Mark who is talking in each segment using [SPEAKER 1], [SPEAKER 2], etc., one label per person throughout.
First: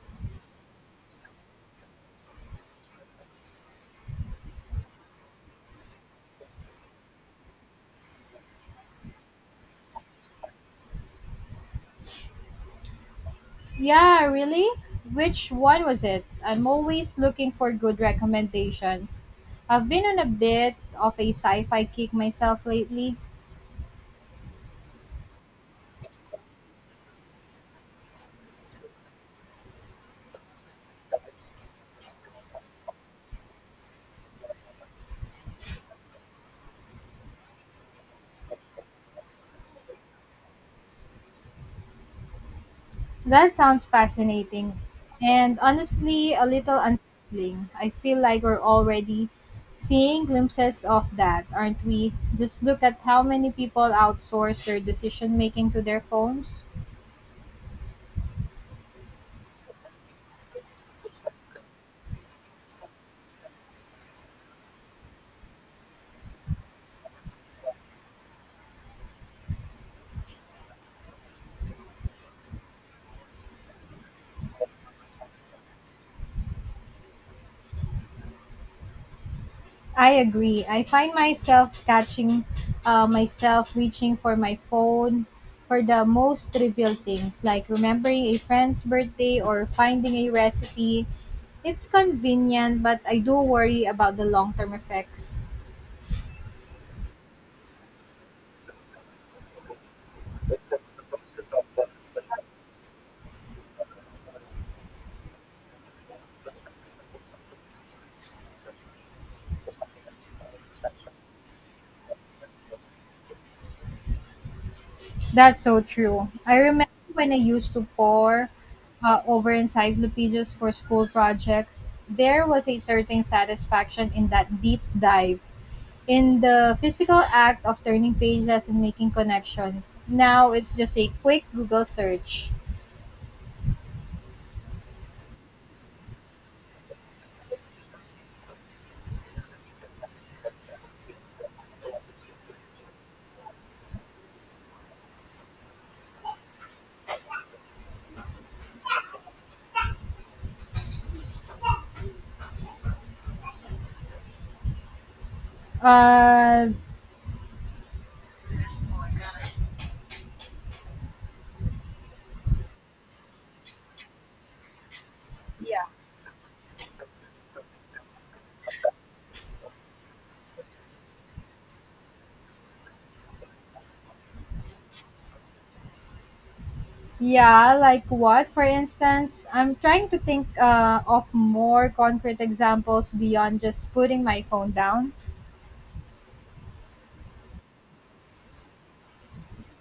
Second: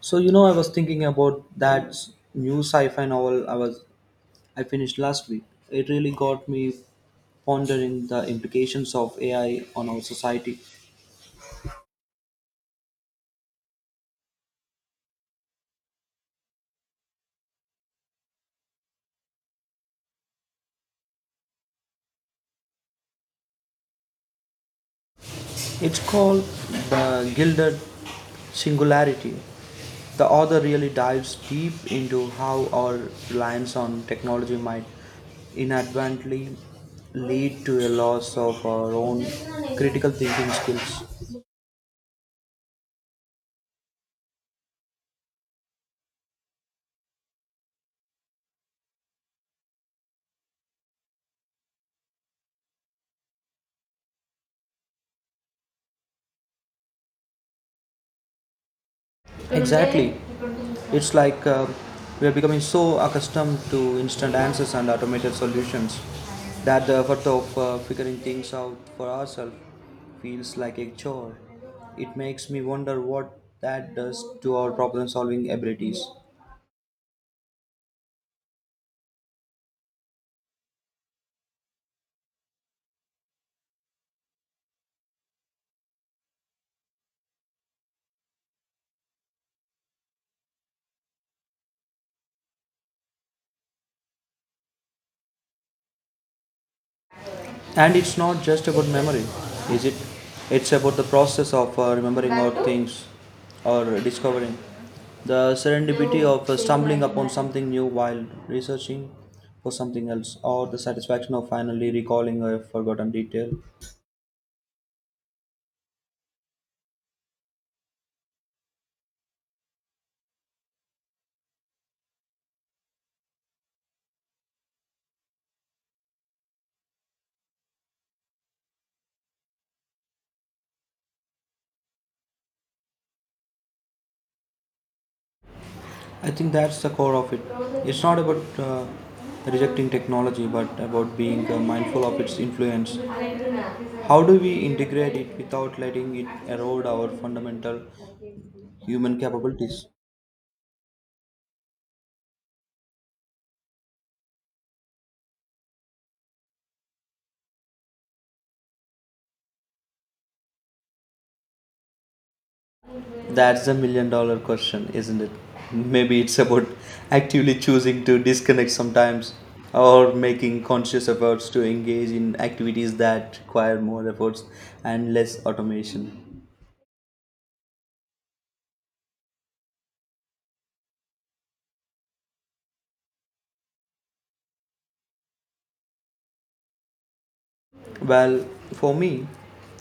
[SPEAKER 1] So you know, I was thinking about that new sci-fi novel I finished last week. It really got me pondering the implications of AI on our society.
[SPEAKER 2] Yeah, really? Which one was it? I'm always looking for good recommendations. I've been on a bit of a sci fi kick myself lately.
[SPEAKER 1] It's called The Gilded Singularity. The author really dives deep into how our reliance on technology might inadvertently lead to a loss of our own critical thinking skills.
[SPEAKER 2] That sounds fascinating. And honestly, a little unsettling. I feel like we're already seeing glimpses of that, aren't we? Just look at how many people outsource their decision making to their phones.
[SPEAKER 1] Exactly. It's like we are becoming so accustomed to instant answers and automated solutions that the effort of figuring things out for ourselves feels like a chore. It makes me wonder what that does to our problem solving abilities.
[SPEAKER 2] I agree. I find myself catching myself reaching for my phone for the most trivial things, like remembering a friend's birthday or finding a recipe. It's convenient, but I do worry about the long term effects.
[SPEAKER 1] And it's not just about memory, is it? It's about the process of remembering our things or discovering. The serendipity of stumbling upon something new while researching for something else, or the satisfaction of finally recalling a forgotten detail.
[SPEAKER 2] That's so true. I remember when I used to pore over encyclopedias for school projects, there was a certain satisfaction in that deep dive, in the physical act of turning pages and making connections. Now it's just a quick Google search.
[SPEAKER 1] I think that's the core of it. It's not about rejecting technology, but about being mindful of its influence. How do we integrate it without letting it erode our fundamental human capabilities?
[SPEAKER 2] Uh,
[SPEAKER 1] That's the million dollar question, isn't it?
[SPEAKER 2] yeah.
[SPEAKER 1] Maybe it's about actively choosing to disconnect sometimes or making conscious efforts to engage in activities that require more efforts and less automation.
[SPEAKER 2] Yeah, like what, for instance? I'm trying to think of more concrete examples beyond just putting my phone down.
[SPEAKER 1] Well, for me,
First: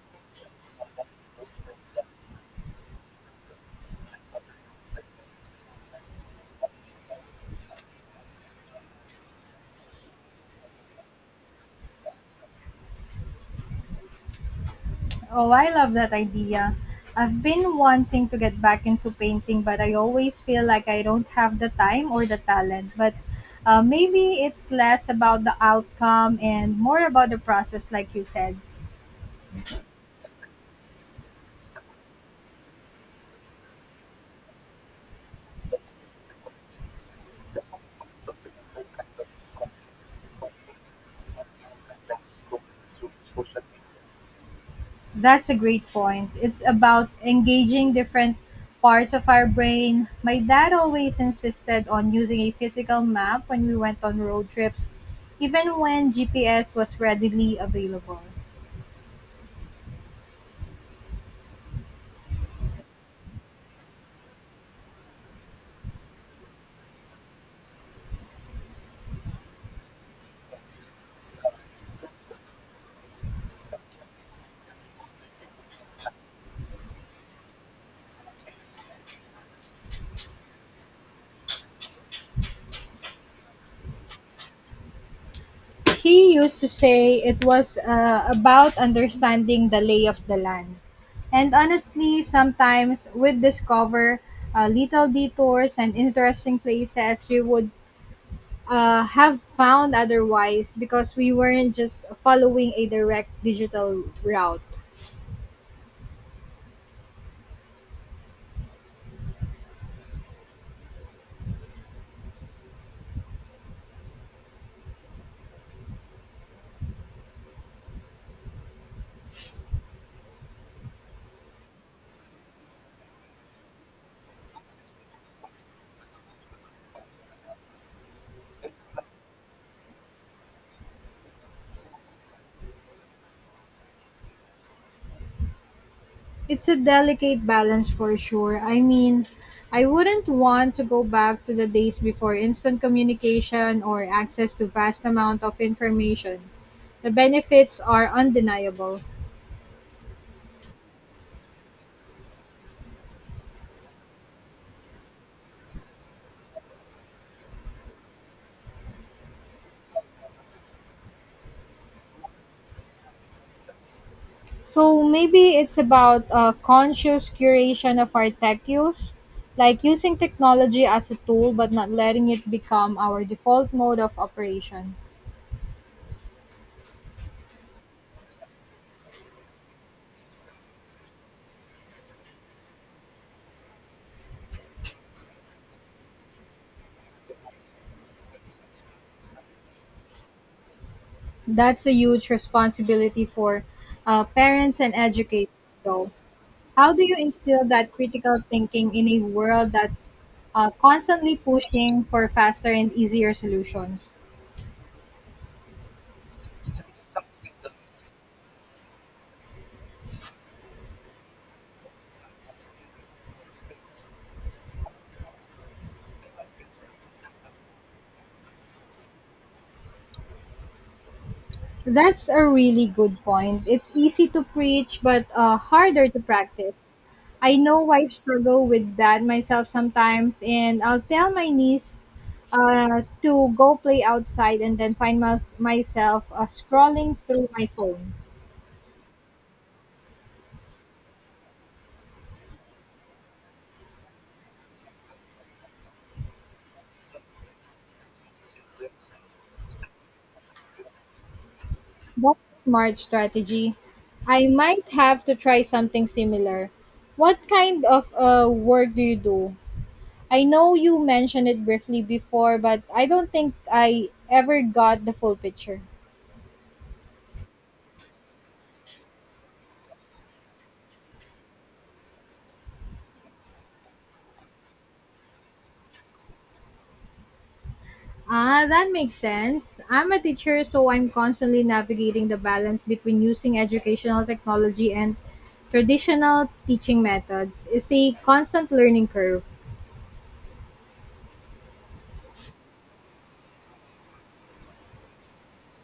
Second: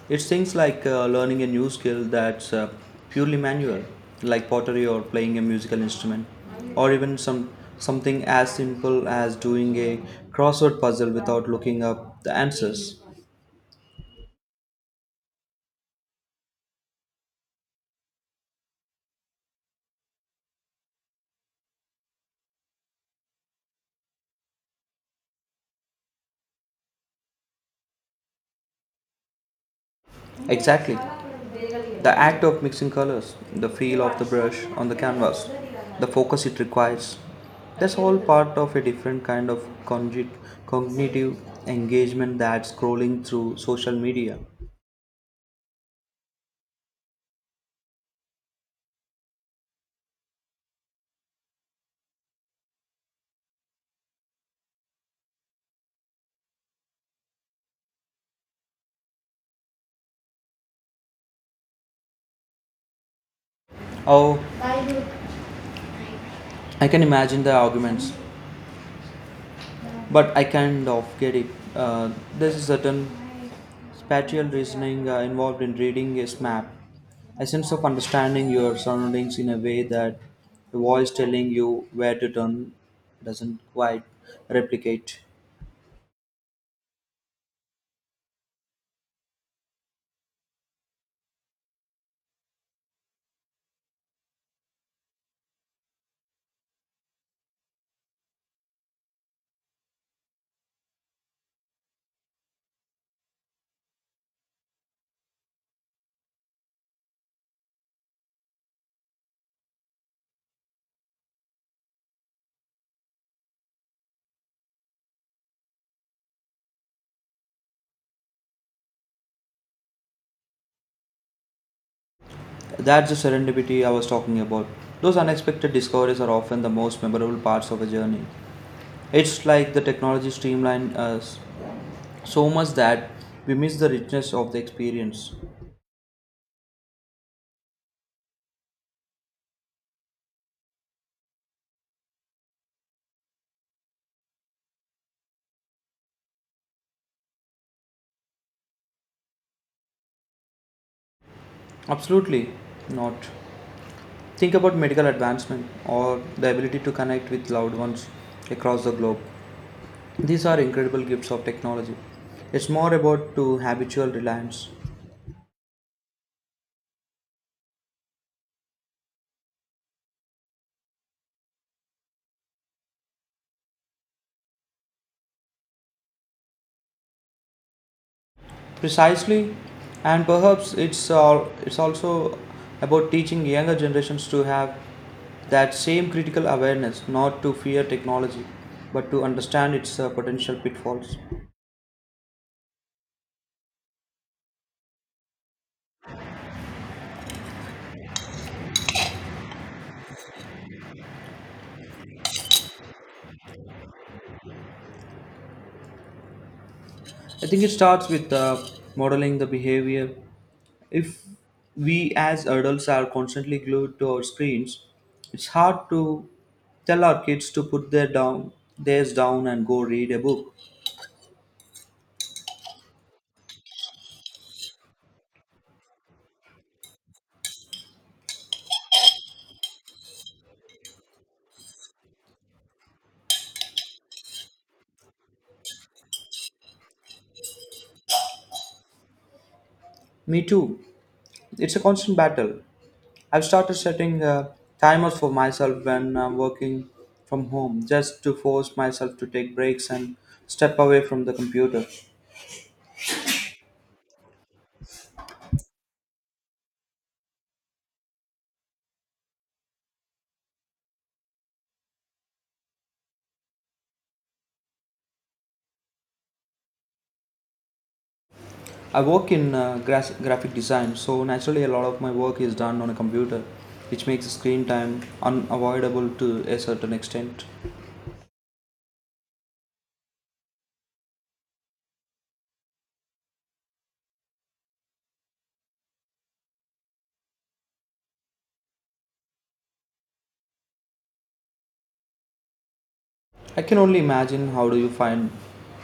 [SPEAKER 1] it's things like learning a new skill that's purely manual, like pottery or playing a musical instrument, or even something as simple as doing a crossword puzzle without looking up the answers.
[SPEAKER 2] Oh, I love that idea. I've been wanting to get back into painting, but I always feel like I don't have the time or the talent. But maybe it's less about the outcome and more about the process, like you said.
[SPEAKER 1] Exactly. The act of mixing colors, the feel of the brush on the canvas, the focus it requires. That's all part of a different kind of cognitive engagement that scrolling through social media.
[SPEAKER 2] That's a great point. It's about engaging different parts of our brain. My dad always insisted on using a physical map when we went on road trips, even when GPS was readily available.
[SPEAKER 1] Oh, I can imagine the arguments, but I kind of get it. Uh, there's a certain spatial reasoning involved in reading is map. A sense of understanding your surroundings in a way that the voice telling you where to turn doesn't quite replicate.
[SPEAKER 2] He used to say it was about understanding the lay of the land. And honestly, sometimes we'd discover little detours and interesting places we would have found otherwise because we weren't just following a direct digital route.
[SPEAKER 1] That's the serendipity I was talking about. Those unexpected discoveries are often the most memorable parts of a journey. It's like the technology streamlined us so much that we miss the richness of the experience.
[SPEAKER 2] It's a delicate balance for sure. I mean, I wouldn't want to go back to the days before instant communication or access to vast amount of information. The benefits are undeniable.
[SPEAKER 1] Absolutely not. Think about medical advancement or the ability to connect with loved ones across the globe. These are incredible gifts of technology. It's more about to habitual reliance.
[SPEAKER 2] So maybe it's about a conscious curation of our tech use, like using technology as a tool but not letting it become our default mode of operation.
[SPEAKER 1] Precisely, and perhaps it's also about teaching younger generations to have that same critical awareness, not to fear technology, but to understand its potential pitfalls.
[SPEAKER 2] That's a huge responsibility for parents and educators, though. How do you instill that critical thinking in a world that's constantly pushing for faster and easier solutions?
[SPEAKER 1] I think it starts with modeling the behavior. If we as adults are constantly glued to our screens, it's hard to tell our kids to put theirs down and go read a book.
[SPEAKER 2] That's a really good point. It's easy to preach, but harder to practice. I know I struggle with that myself sometimes, and I'll tell my niece to go play outside and then find myself scrolling through my phone.
[SPEAKER 1] Me too. It's a constant battle. I've started setting timers for myself when I'm working from home, just to force myself to take breaks and step away from the computer.
[SPEAKER 2] That's a smart strategy. I might have to try something similar. What kind of work do you do? I know you mentioned it briefly before, but I don't think I ever got the full picture.
[SPEAKER 1] I work in graphic design, so naturally a lot of my work is done on a computer, which makes screen time unavoidable to a certain extent.
[SPEAKER 2] Ah, that makes sense. I'm a teacher, so I'm constantly navigating the balance between using educational technology and traditional teaching methods. It's a constant learning curve.
[SPEAKER 1] I can only imagine how do you find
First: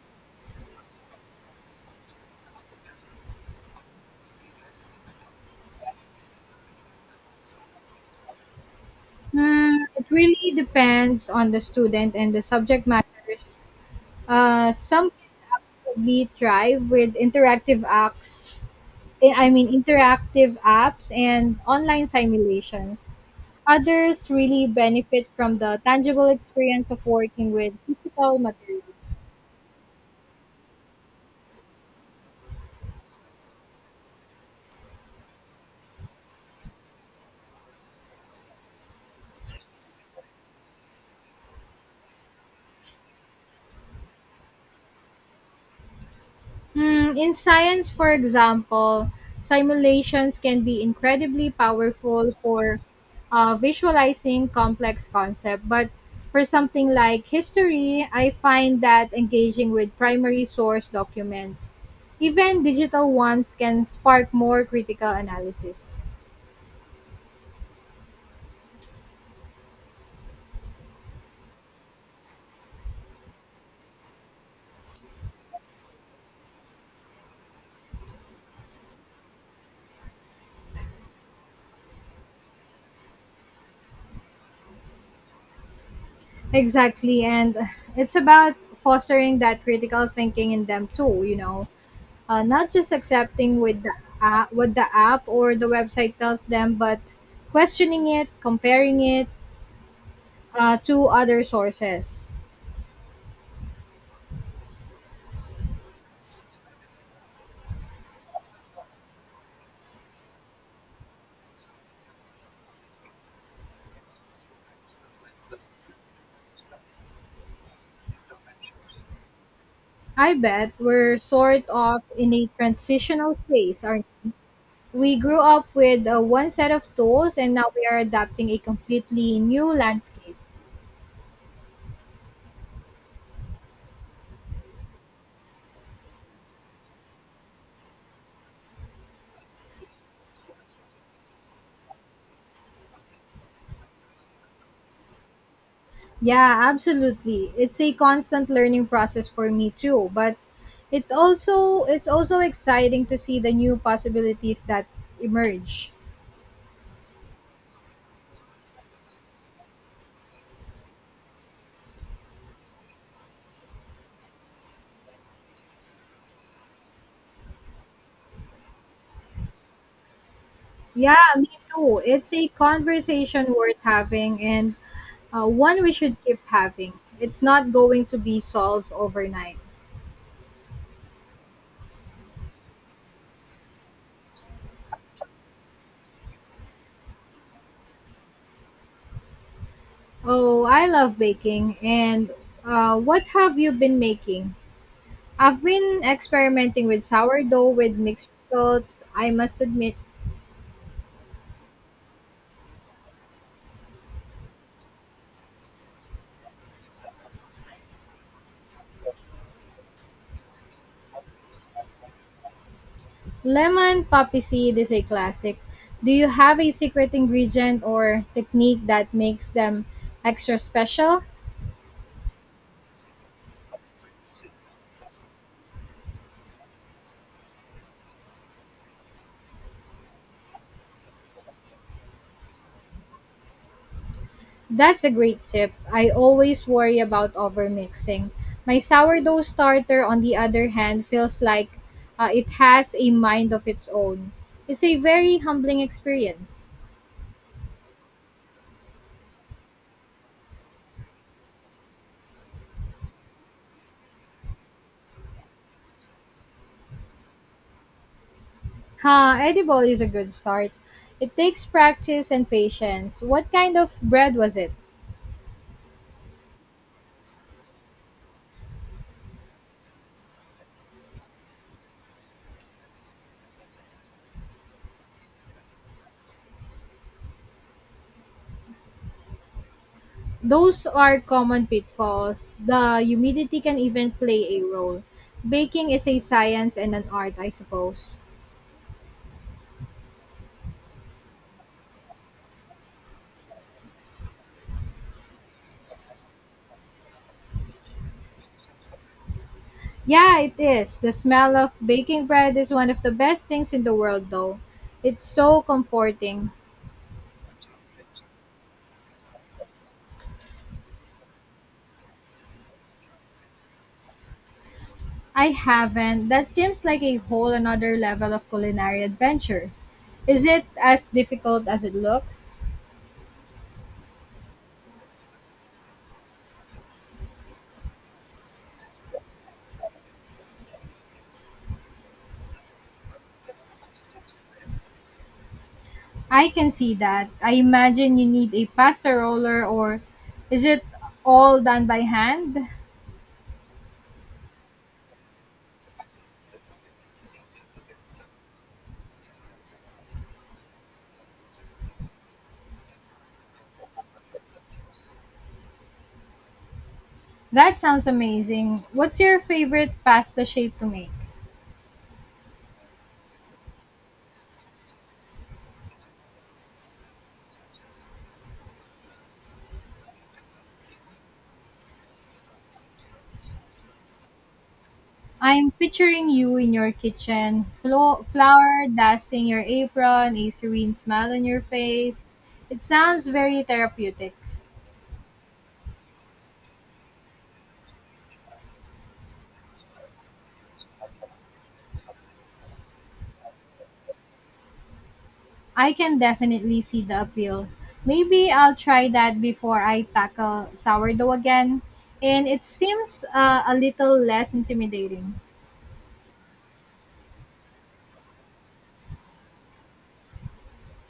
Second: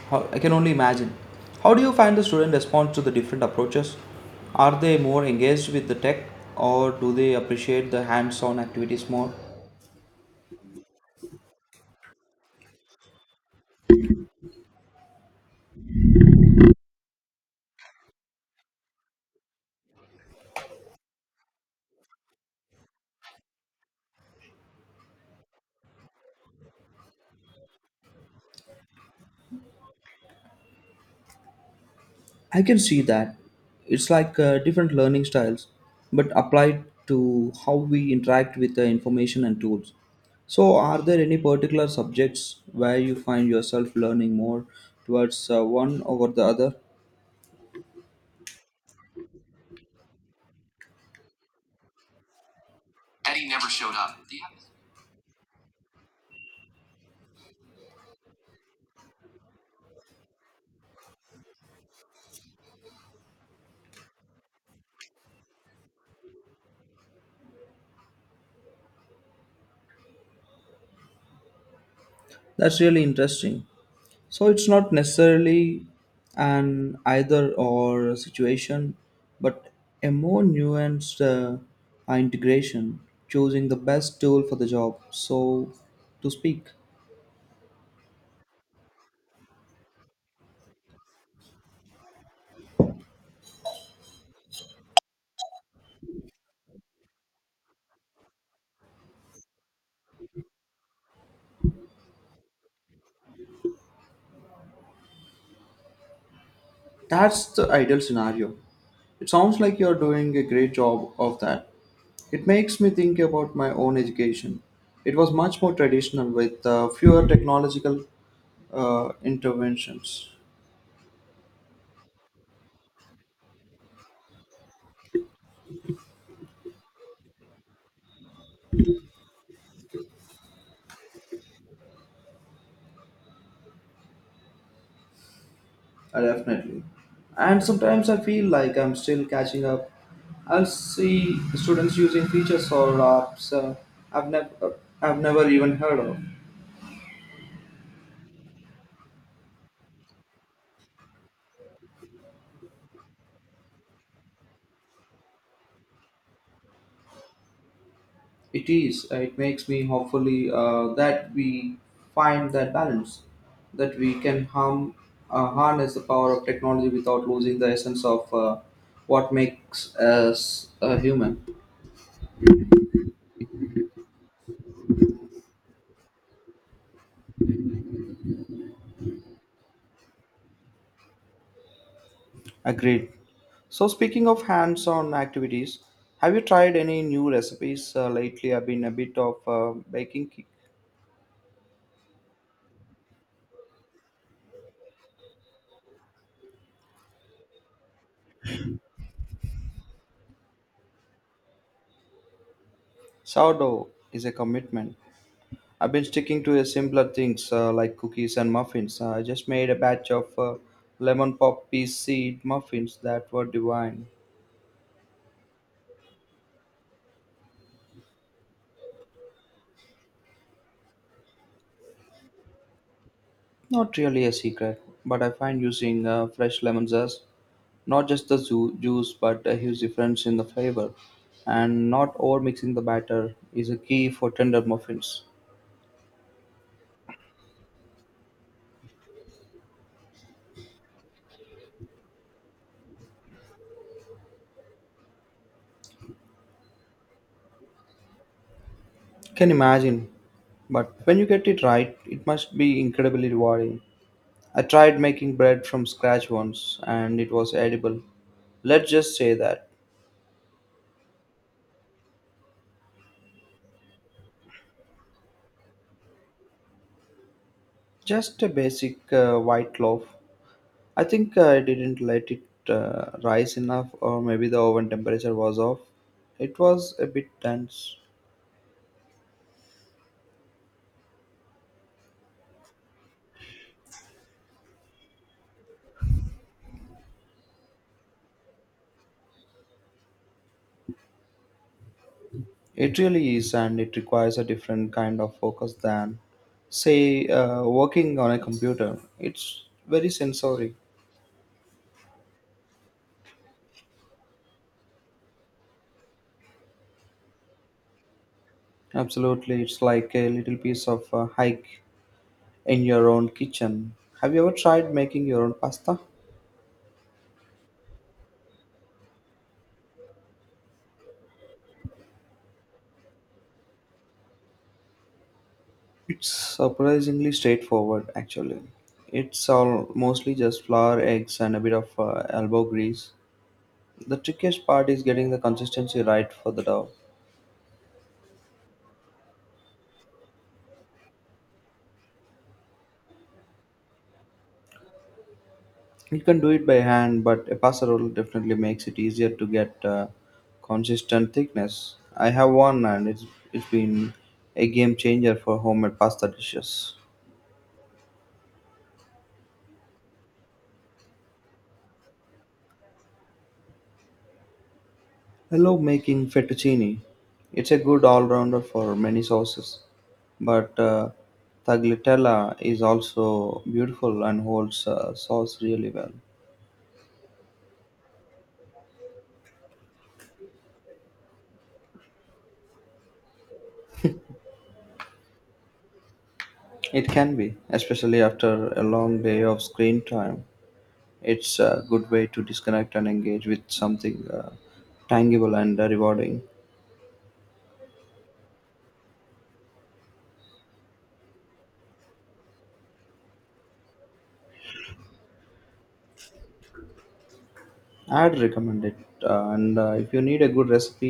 [SPEAKER 1] how I can only imagine how do you find the student response to the different approaches? Are they more engaged with the tech or do they appreciate the hands-on activities more?
[SPEAKER 2] Hmm, it really depends on the student and the subject matters. Some actually thrive with interactive acts. Eh, I mean, interactive apps and online simulations. Others really benefit from the tangible experience of working with physical materials.
[SPEAKER 1] I can see that. It's like different learning styles, but applied to how we interact with the information and tools. So, are there any particular subjects where you find yourself learning more towards one over the other?
[SPEAKER 2] Hmm, in science, for example, simulations can be incredibly powerful for
[SPEAKER 1] Eddie never showed up. The
[SPEAKER 2] visualizing complex concepts. But for something like history, I find that engaging with primary source documents, even digital ones, can spark more critical analysis.
[SPEAKER 1] that's really interesting. So it's not necessarily an either or situation, but a more nuanced integration, choosing the best tool for the job, so to speak.
[SPEAKER 2] Exactly, and it's about fostering that critical thinking in them too, you know. Not just accepting with the app, what the app or the website tells them, but questioning it, comparing it to other sources.
[SPEAKER 1] That's the ideal scenario. It sounds like you're doing a great job of that. It makes me think about my own education. It was much more traditional with fewer technological interventions.
[SPEAKER 2] I bet we're sort of in a transitional phase. Aren't we? We grew up with one set of tools, and now we are adapting a completely new landscape.
[SPEAKER 1] Definitely. And sometimes I feel like I'm still catching up. I'll see students using features or apps I've never I've never even heard of.
[SPEAKER 2] Yeah, absolutely. It's a constant learning process for me too, but it's also exciting to see the new possibilities that emerge.
[SPEAKER 1] It is. It makes me hopefully that we find that balance, that we can harness the power of technology without losing the essence of what makes us a
[SPEAKER 2] Yeah,
[SPEAKER 1] human.
[SPEAKER 2] me too. It's a conversation worth having, and one we should keep having. It's not going to be solved overnight.
[SPEAKER 1] Agreed. So, speaking of hands on activities, have you tried any new recipes lately? I've been a bit of baking.
[SPEAKER 2] Oh, I love baking. And what have you been making? I've been experimenting with sourdough with mixed results, I must admit.
[SPEAKER 1] Sourdough is a commitment. I've been sticking to a simpler things like cookies and muffins. I just made a batch of lemon pop pea seed muffins that were
[SPEAKER 2] Lemon
[SPEAKER 1] divine.
[SPEAKER 2] poppy seed is a classic. Do you have a secret ingredient or technique that makes them extra special?
[SPEAKER 1] Not really a secret, but I find using fresh lemon zest, not just the juice, but a huge difference in the flavor, and not over mixing the batter is a key for tender
[SPEAKER 2] That's a
[SPEAKER 1] muffins.
[SPEAKER 2] great tip. I always worry about overmixing. My sourdough starter, on the other hand, feels like it has a mind of its own. It's a very humbling experience.
[SPEAKER 1] Can imagine, but when you get it right, it must be incredibly rewarding. I tried making bread from scratch once, and it was edible. Let's just say
[SPEAKER 2] Huh,
[SPEAKER 1] that.
[SPEAKER 2] edible is a good start. It takes practice and patience. What kind of bread was it?
[SPEAKER 1] Just a basic white loaf, I think I didn't let it rise enough, or maybe the oven temperature was off. It was a bit dense.
[SPEAKER 2] Those are common pitfalls. The humidity can even play a role. Baking is a science and an art, I suppose.
[SPEAKER 1] It really is, and it requires a different kind of focus than, say, working on a computer. It's very
[SPEAKER 2] Yeah, it
[SPEAKER 1] sensory.
[SPEAKER 2] is. The smell of baking bread is one of the best things in the world, though. It's so comforting.
[SPEAKER 1] Absolutely, it's like a little piece of hike in your own kitchen. Have you ever tried making your
[SPEAKER 2] I
[SPEAKER 1] own pasta?
[SPEAKER 2] haven't. That seems like a whole another level of culinary adventure. Is it as difficult as it looks?
[SPEAKER 1] It's surprisingly straightforward, actually. It's all mostly just flour, eggs, and a bit of elbow grease. The trickiest part is getting the consistency right
[SPEAKER 2] I
[SPEAKER 1] for the
[SPEAKER 2] can
[SPEAKER 1] dough.
[SPEAKER 2] see that. I imagine you need a pasta roller, or is it all done by hand?
[SPEAKER 1] You can do it by hand, but a pasta roll definitely makes it easier to get consistent thickness. I have one, and it's been a game changer for homemade pasta dishes.
[SPEAKER 2] That sounds amazing. What's your favorite pasta shape to make?
[SPEAKER 1] I love making fettuccine. It's a good all-rounder for many sauces, but tagliatella is also beautiful and holds sauce
[SPEAKER 2] I'm
[SPEAKER 1] really well.
[SPEAKER 2] picturing you in your kitchen, flour dusting your apron, a serene smile on your face. It sounds very therapeutic.
[SPEAKER 1] It can be, especially after a long day of screen time. It's a good way to disconnect and engage with something tangible and
[SPEAKER 2] I can
[SPEAKER 1] rewarding.
[SPEAKER 2] definitely see the appeal. Maybe I'll try that before I tackle sourdough again. And it seems a little less intimidating.
[SPEAKER 1] I'd recommend it. And If you need a good recipe,